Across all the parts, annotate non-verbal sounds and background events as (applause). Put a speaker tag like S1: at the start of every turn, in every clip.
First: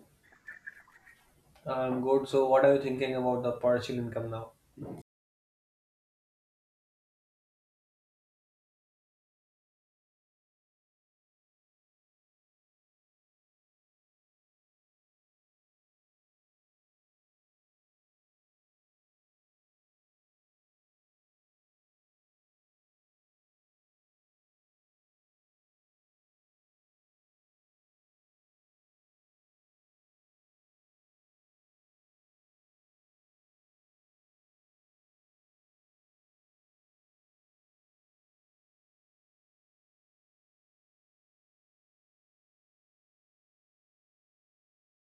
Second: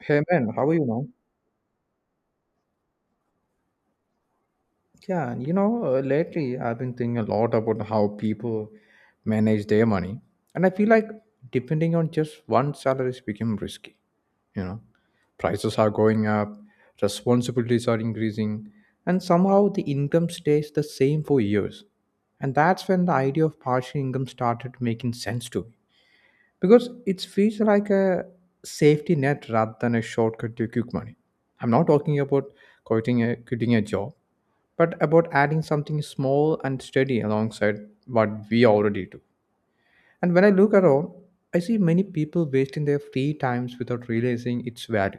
S1: Hey man, how are you now?
S2: I'm good. So, what are you thinking about the partial income now?
S1: Lately I've been thinking a lot about how people manage their money, and I feel like depending on just one salary is become risky. You know, Prices are going up, responsibilities are increasing, and somehow the income stays the same for years. And that's when the idea of partial income started making sense to me because it feels like a safety net rather than a shortcut to quick money. I'm not talking about quitting a job, but about adding something small and steady alongside what we already do. And when I look around, I see many people wasting their free times without realizing its value.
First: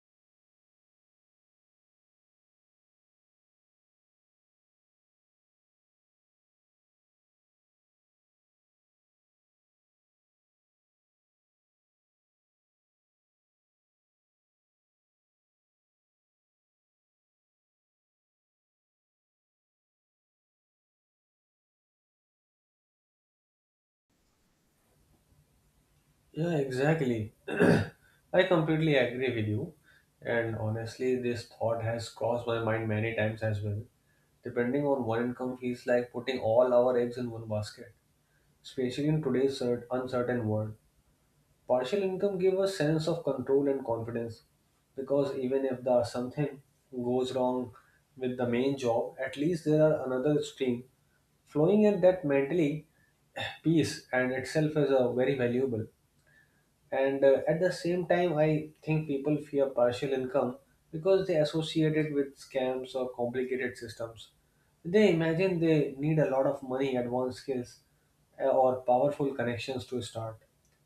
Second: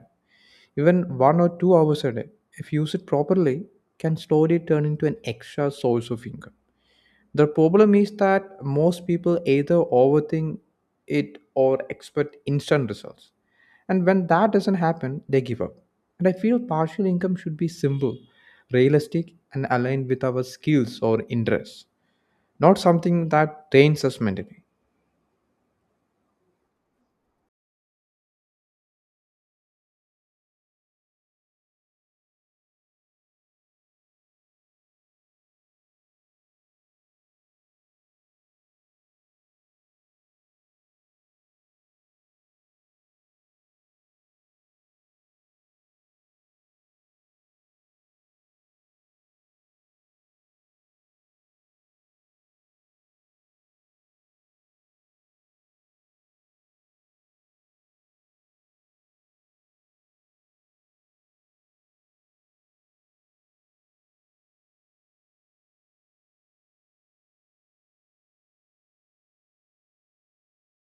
S1: Even 1 or 2 hours a day, if used properly, can slowly turn into an extra source of income. The problem is that most people either overthink it or expect instant results. And when that doesn't happen, they give up. And I feel partial income should be simple, realistic, and aligned with our skills or interests, not something that drains us mentally.
S2: Yeah, exactly. (clears throat) I completely agree with you. And honestly, this thought has crossed my mind many times as well. Depending on one income feels like putting all our eggs in one basket, especially in today's uncertain world. Partial income gives a sense of control and confidence because even if the something goes wrong with the main job, at least there are another stream flowing in that mentally (sighs) peace and itself is a very valuable and at the same time I think people fear partial income because they associate it with scams or complicated systems. They imagine they need a lot of money, advanced skills, or powerful connections to start.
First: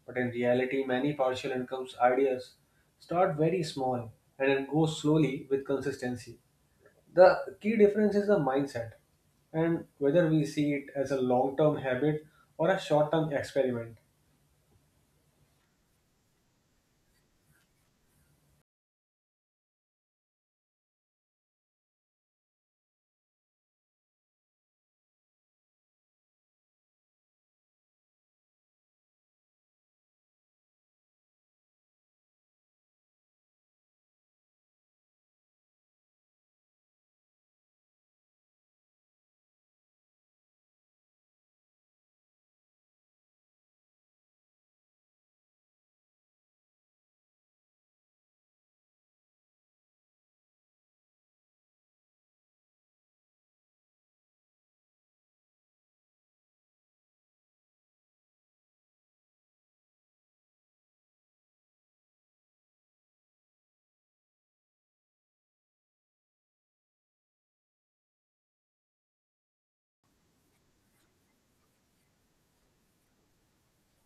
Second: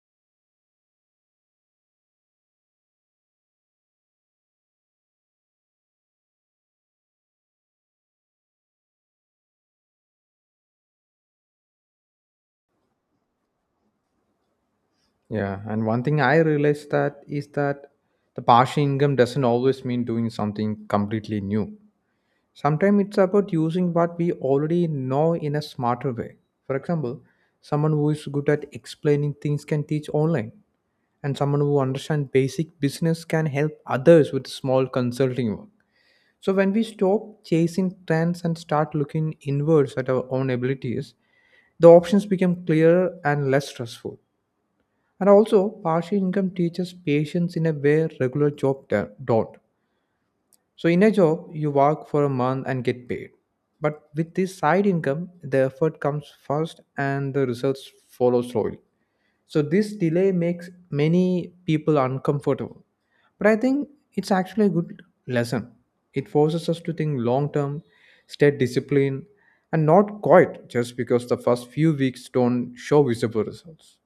S2: But in reality, many partial incomes ideas start very small and then go slowly with consistency. The key difference is the mindset and whether we see it as a long term habit or a short term experiment.
S1: Yeah, and one thing I realized that is that the partial income doesn't always mean doing something completely new. Sometimes it's about using what we already know in a smarter way. For example, someone who is good at explaining things can teach online, and someone who understands basic business can help others with small consulting work. So when we stop chasing trends and start looking inwards at our own abilities, the options become clearer and less stressful. And also, partial income teaches patience in a way regular job don't. So in a job, you work for a month and get paid. But with this side income, the effort comes first and the results follow slowly. So this delay makes many people uncomfortable. But I think it's actually a good lesson. It forces us to think long term, stay disciplined, and not quit just because the first few weeks don't show visible results.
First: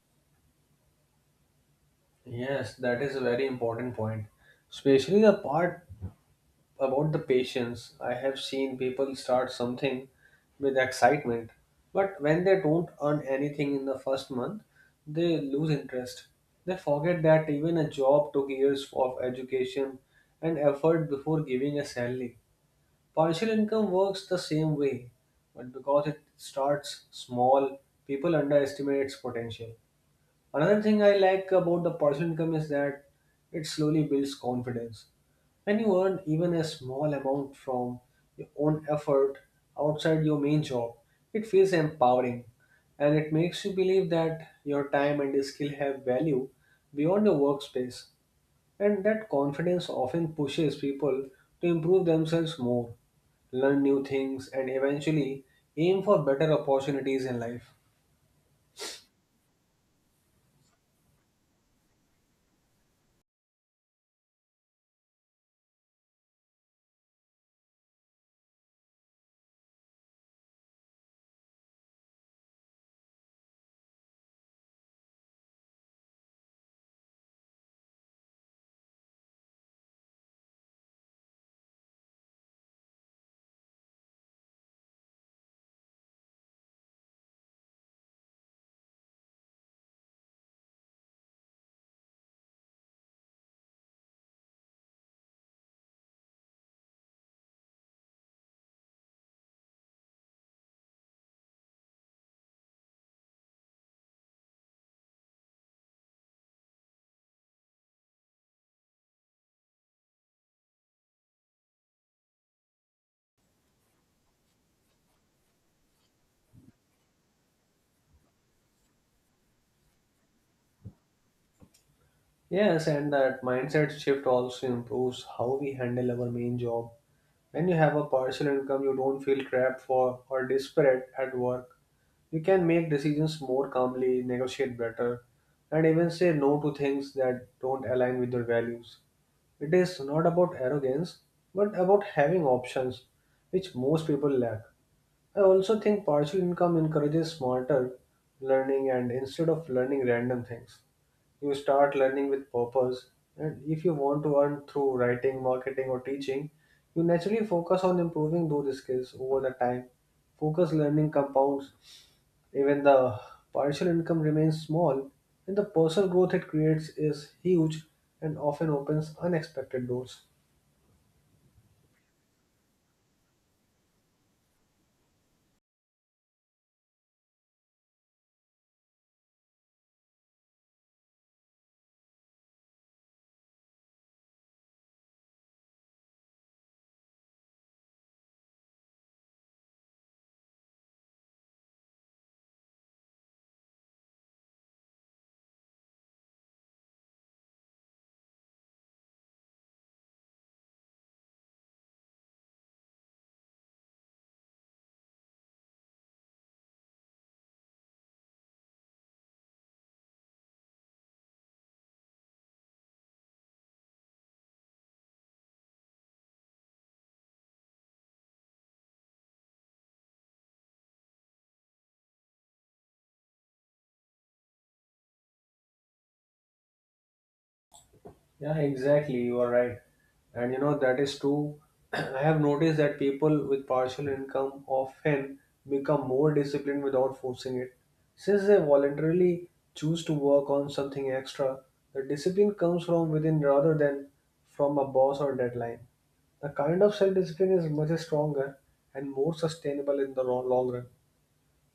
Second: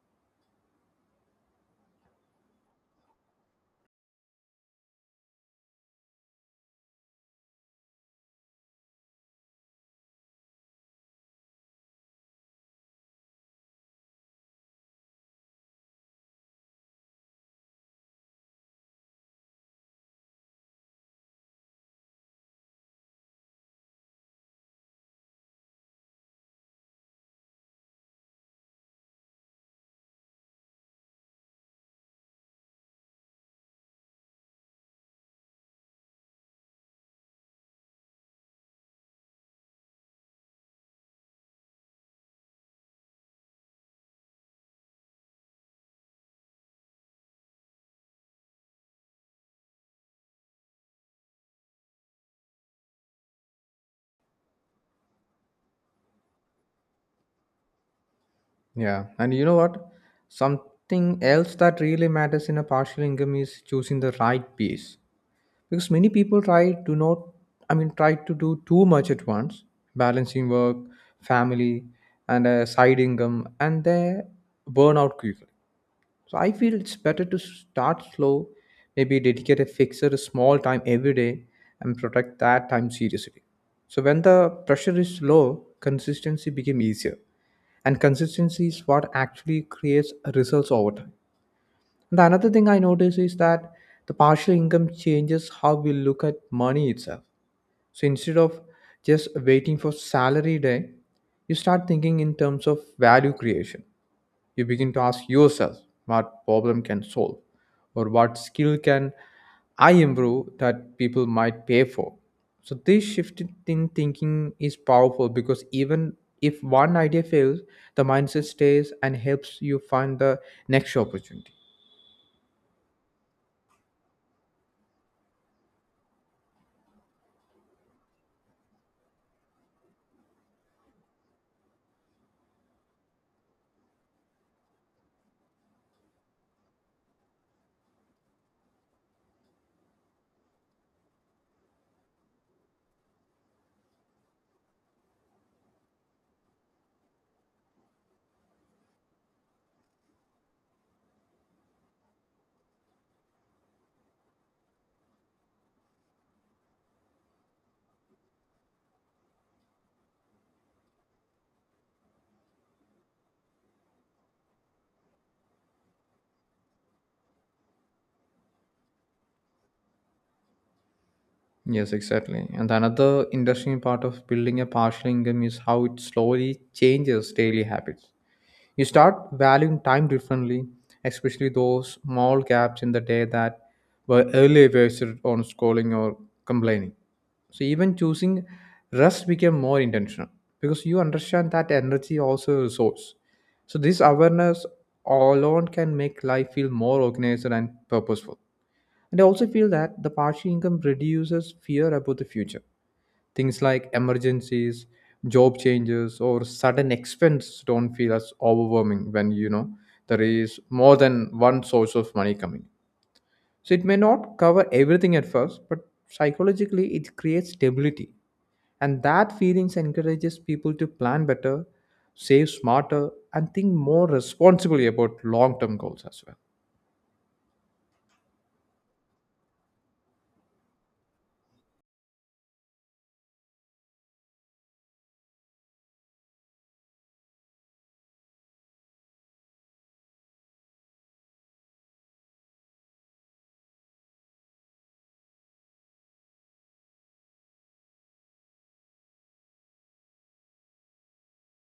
S2: Yes, that is a very important point. Especially the part about the patience. I have seen people start something with excitement, but when they don't earn anything in the first month, they lose interest. They forget that even a job took years of education and effort before giving a salary. Partial income works the same way, but because it starts small, people underestimate its potential. Another thing I like about the personal income is that it slowly builds confidence. When you earn even a small amount from your own effort outside your main job, it feels empowering and it makes you believe that your time and skill have value beyond your workspace. And that confidence often pushes people to improve themselves more, learn new things, and eventually aim for better opportunities in life.
S1: Yeah, and you know what? Something else that really matters in a partial income is choosing the right piece, because many people try to not I mean, try to do too much at once, balancing work, family, and a side income, and they burn out quickly. So I feel it's better to start slow, maybe dedicate a small time every day and protect that time seriously. So when the pressure is low, consistency became easier, and consistency is what actually creates results over time. The another thing I notice is that the partial income changes how we look at money itself. So instead of just waiting for salary day, you start thinking in terms of value creation. You begin to ask yourself what problem can solve or what skill can I improve that people might pay for. So this shift in thinking is powerful because even if one idea fails, the mindset stays and helps you find the next opportunity.
S2: Yes, and that mindset shift also improves how we handle our main job. When you have a partial income, you don't feel trapped for or desperate at work. You can make decisions more calmly, negotiate better, and even say no to things that don't align with your values. It is not about arrogance, but about having options, which most people lack. I also think partial income encourages smarter learning, and instead of learning random things, you start learning with purpose. And if you want to earn through writing, marketing, or teaching, you naturally focus on improving those skills over the time. Focus learning compounds. Even the partial income remains small, and the personal growth it creates is huge and often opens unexpected doors.
S1: Yes, exactly. And another interesting part of building a partial income is how it slowly changes daily habits. You start valuing time differently, especially those small gaps in the day that were earlier wasted on scrolling or complaining. So even choosing rest became more intentional because you understand that energy also a resource. So this awareness alone can make life feel more organized and purposeful. And I also feel that the partial income reduces fear about the future. Things like emergencies, job changes, or sudden expense don't feel as overwhelming when you know there is more than one source of money coming. So it may not cover everything at first, but psychologically it creates stability. And that feelings encourages people to plan better, save smarter, and think more responsibly about long-term goals as well.
S2: Yeah, exactly. You are right. And you know, that is true. (clears throat) I have noticed that people with partial income often become more disciplined without forcing it. Since they voluntarily choose to work on something extra, the discipline comes from within rather than from a boss or deadline. The kind of self discipline is much stronger and more sustainable in the long run.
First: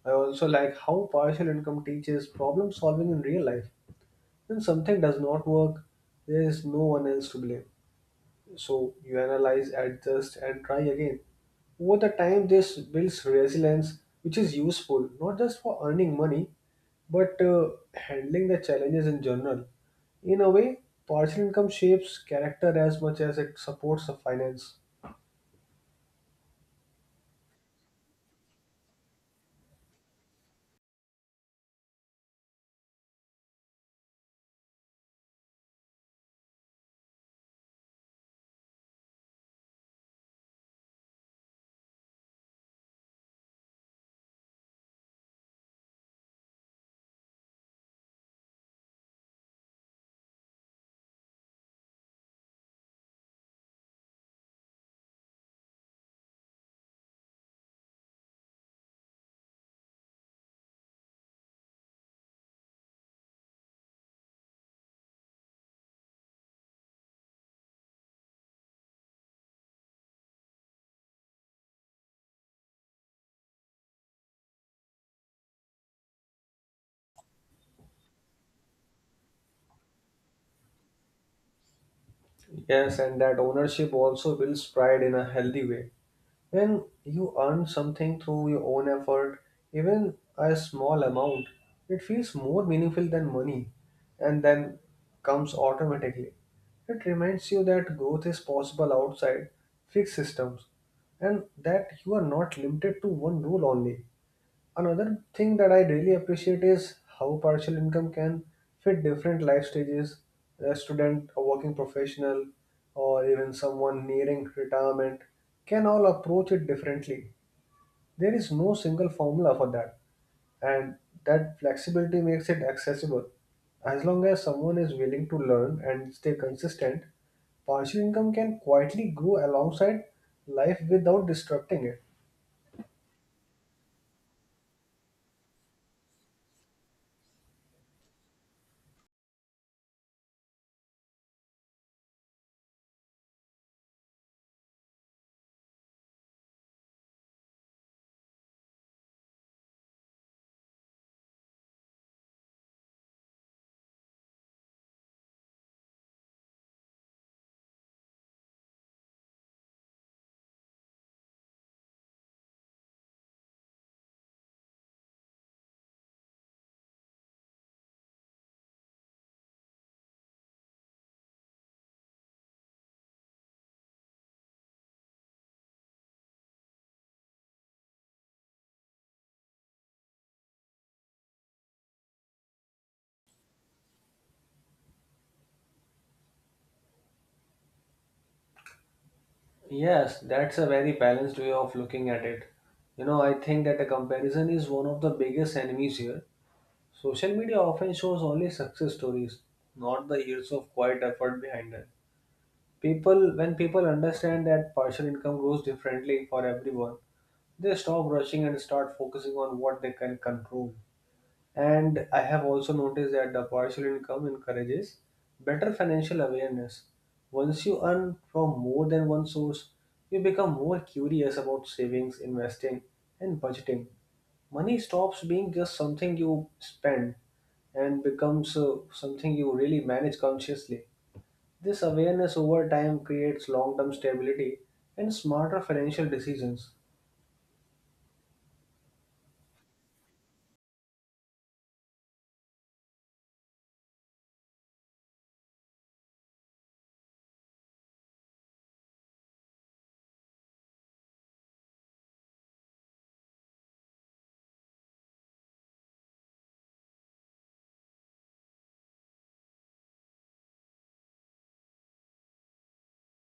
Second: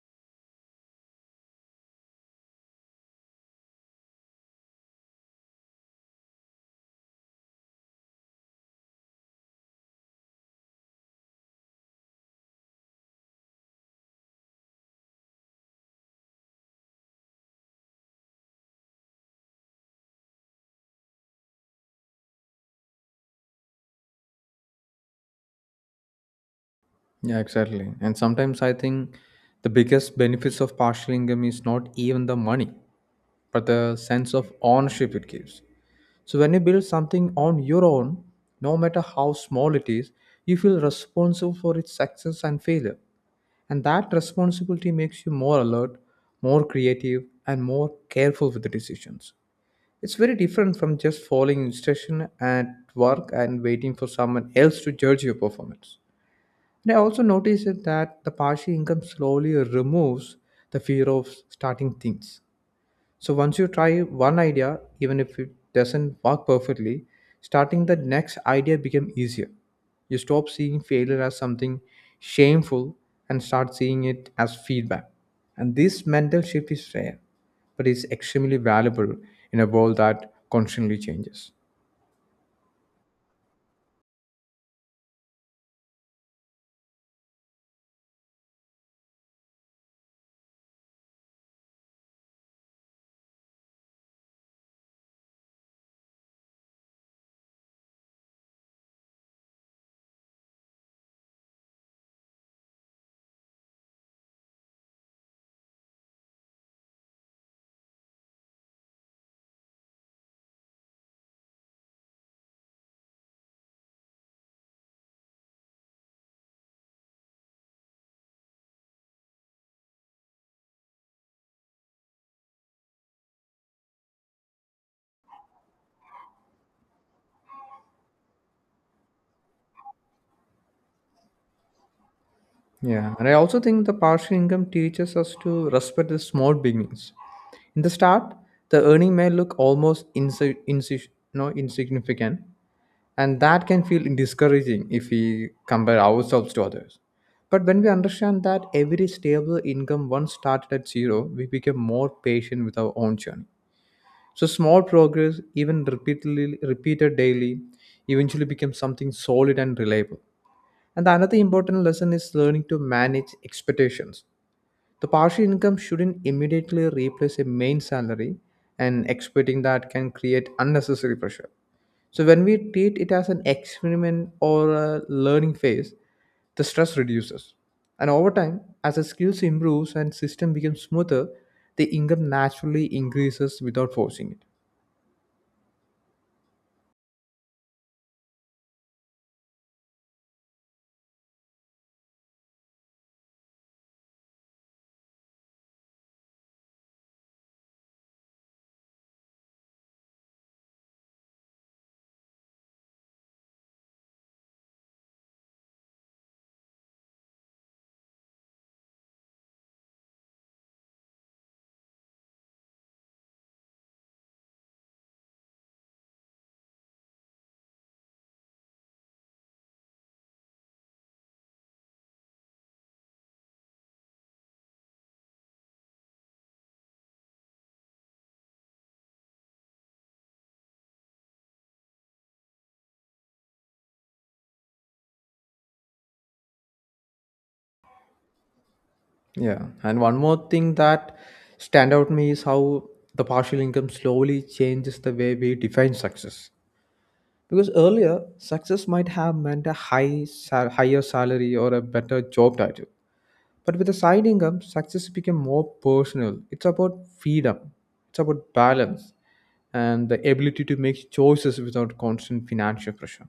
S2: I also like how partial income teaches problem solving in real life. When something does not work, there is no one else to blame. So you analyze, adjust, and try again. Over the time, this builds resilience, which is useful not just for earning money, but handling the challenges in general. In a way, partial income shapes character as much as it supports the finance.
S1: Yeah, exactly. And sometimes I think the biggest benefits of partial income is not even the money, but the sense of ownership it gives. So when you build something on your own, no matter how small it is, you feel responsible for its success and failure. And that responsibility makes you more alert, more creative, and more careful with the decisions. It's very different from just following instruction at work and waiting for someone else to judge your performance. And I also noticed that the passive income slowly removes the fear of starting things. So once you try one idea, even if it doesn't work perfectly, starting the next idea become easier. You stop seeing failure as something shameful and start seeing it as feedback. And this mental shift is rare, but it's extremely valuable in a world that constantly changes.
S2: Yes, and that ownership also builds pride in a healthy way. When you earn something through your own effort, even a small amount, it feels more meaningful than money, and then comes automatically. It reminds you that growth is possible outside fixed systems, and that you are not limited to one rule only. Another thing that I really appreciate is how partial income can fit different life stages. A student, a working professional, or even someone nearing retirement can all approach it differently. There is no single formula for that, and that flexibility makes it accessible. As long as someone is willing to learn and stay consistent, partial income can quietly grow alongside life without disrupting it.
S1: Yeah, and I also think the partial income teaches us to respect the small beginnings. In the start, the earning may look almost insi- insi- no, insignificant, and that can feel discouraging if we compare ourselves to others. But when we understand that every stable income once started at zero, we become more patient with our own journey. So small progress, even repeatedly repeated daily, eventually becomes something solid and reliable. And the another important lesson is learning to manage expectations. The partial income shouldn't immediately replace a main salary, and expecting that can create unnecessary pressure. So, when we treat it as an experiment or a learning phase, the stress reduces. And over time, as the skills improves and system becomes smoother, the income naturally increases without forcing it.
S2: Yes, that's a very balanced way of looking at it. You know, I think that a comparison is one of the biggest enemies here. Social media often shows only success stories, not the years of quiet effort behind them. People, when people understand that partial income grows differently for everyone, they stop rushing and start focusing on what they can control. And I have also noticed that the partial income encourages better financial awareness. Once you earn from more than one source, you become more curious about savings, investing, and budgeting. Money stops being just something you spend and becomes something you really manage consciously. This awareness over time creates long term stability and smarter financial decisions.
S1: Yeah, and one more thing that stand out to me is how the partial income slowly changes the way we define success. Because earlier, success might have meant a higher salary or a better job title. But with the side income, success became more personal. It's about freedom, it's about balance, and the ability to make choices without constant financial pressure.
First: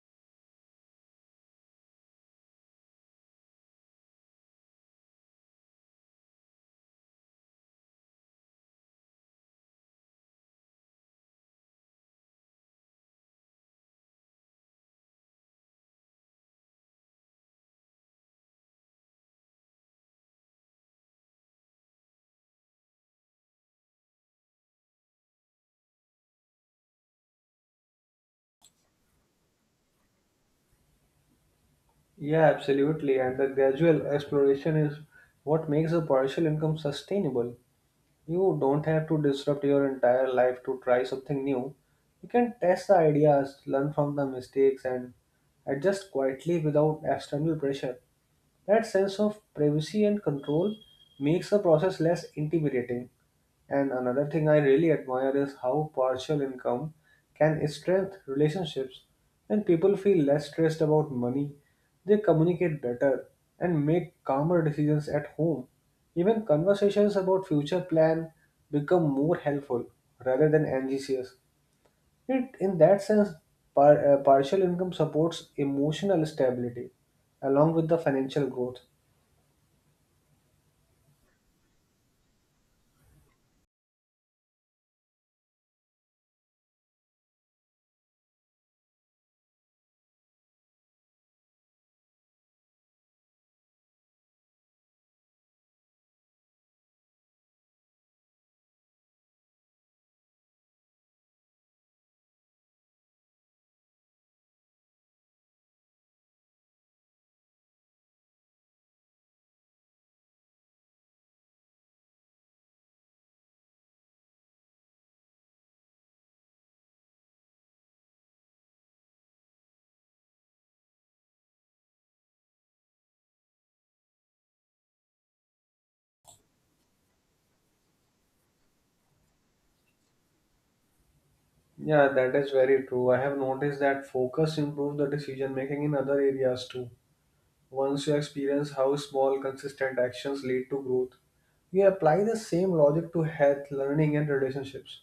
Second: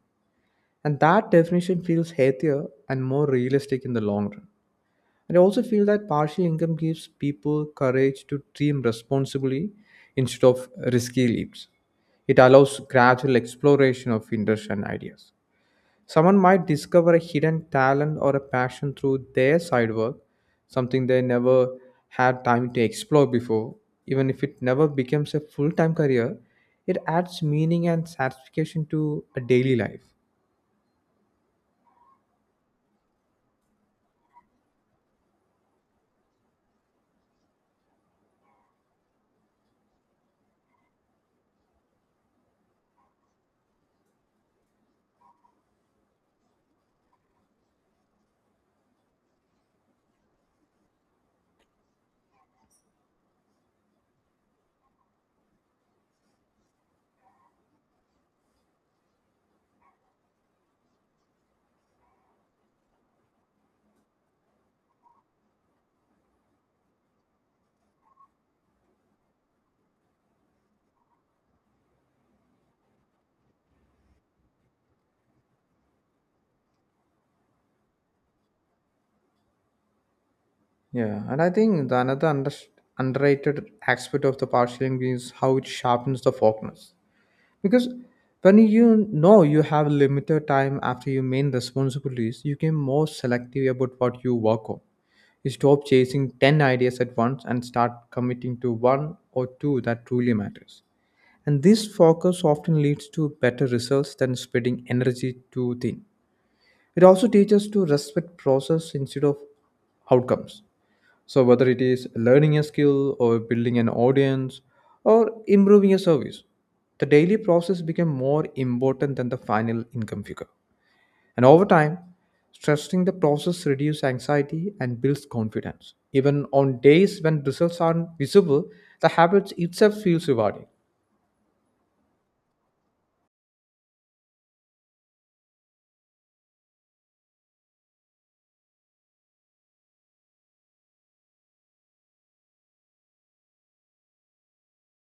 S1: And that definition feels healthier and more realistic in the long run. And I also feel that partial income gives people courage to dream responsibly instead of risky leaps. It allows gradual exploration of interests and ideas. Someone might discover a hidden talent or a passion through their side work, something they never had time to explore before. Even if it never becomes a full time career, it adds meaning and satisfaction to a daily life.
S2: Yeah, absolutely. And the gradual exploration is what makes a partial income sustainable. You don't have to disrupt your entire life to try something new. You can test the ideas, learn from the mistakes, and adjust quietly without external pressure. That sense of privacy and control makes the process less intimidating. And another thing I really admire is how partial income can strengthen relationships. When people feel less stressed about money, they communicate better and make calmer decisions at home. Even conversations about future plan become more helpful rather than anxious. It, in that sense, partial income supports emotional stability along with the financial growth.
S1: Yeah, and I think the another underrated aspect of the partial is how it sharpens the focus. Because when you know you have limited time after your main responsibilities, you become more selective about what you work on. You stop chasing 10 ideas at once and start committing to one or two that truly matters. And this focus often leads to better results than spreading energy too thin. It also teaches us to respect process instead of outcomes. So, whether it is learning a skill or building an audience or improving a service, the daily process became more important than the final income figure. And over time, stressing the process reduces anxiety and builds confidence. Even on days when results aren't visible, the habit itself feels rewarding.
S2: Yeah, that is very true. I have noticed that focus improves the decision making in other areas too. Once you experience how small, consistent actions lead to growth, you apply the same logic to health, learning, and relationships.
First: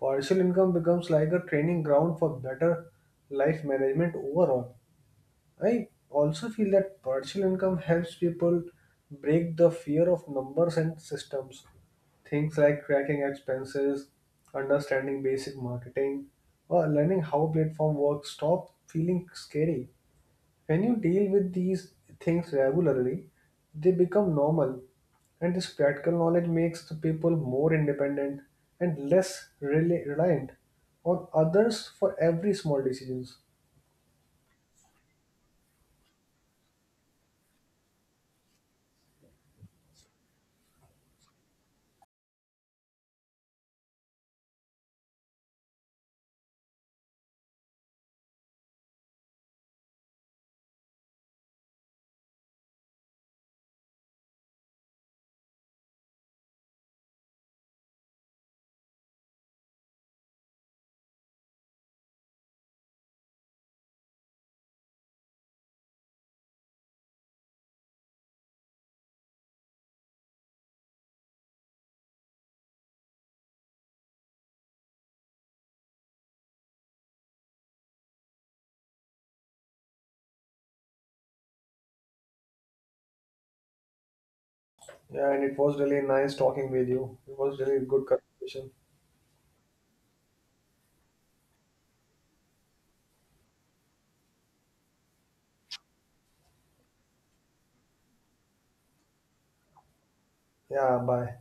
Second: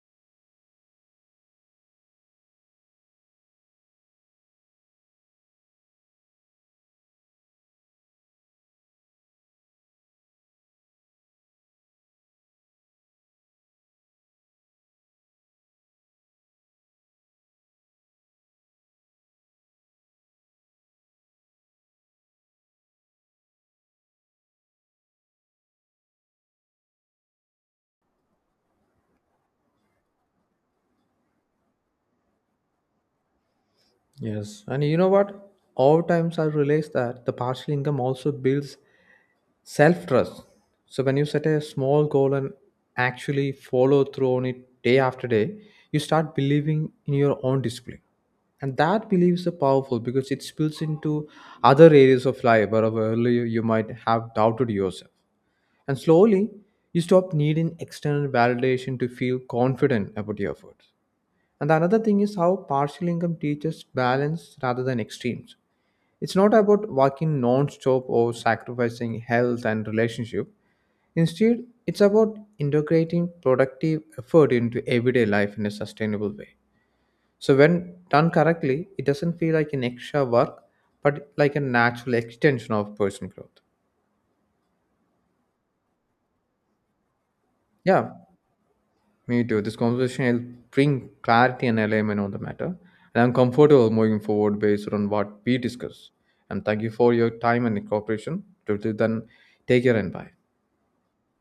S2: Partial income becomes like a training ground for better life management overall. I also feel that partial income helps people break the fear of numbers and systems. Things like tracking expenses, understanding basic marketing, or learning how platform works stop feeling scary. When you deal with these things regularly, they become normal, and this practical knowledge makes the people more independent and less reliant on others for every small decisions.
S1: Yes. And you know what? Over time, I realized that the partial income also builds self trust. So, when you set a small goal and actually follow through on it day after day, you start believing in your own discipline. And that belief is so powerful because it spills into other areas of life where earlier you might have doubted yourself. And slowly, you stop needing external validation to feel confident about your efforts. And the another thing is how partial income teaches balance rather than extremes. It's not about working non-stop or sacrificing health and relationship. Instead, it's about integrating productive effort into everyday life in a sustainable way. So, when done correctly, it doesn't feel like an extra work, but like a natural extension of personal growth.
S2: Yeah, and it was really nice talking with you. It was really good
S1: Yeah,
S2: conversation.
S1: me too. This conversation will bring clarity and alignment on the matter, and I'm comfortable moving forward based on what we discuss. And thank you for your time and cooperation. Till then, take care and bye.
S2: Yeah, bye.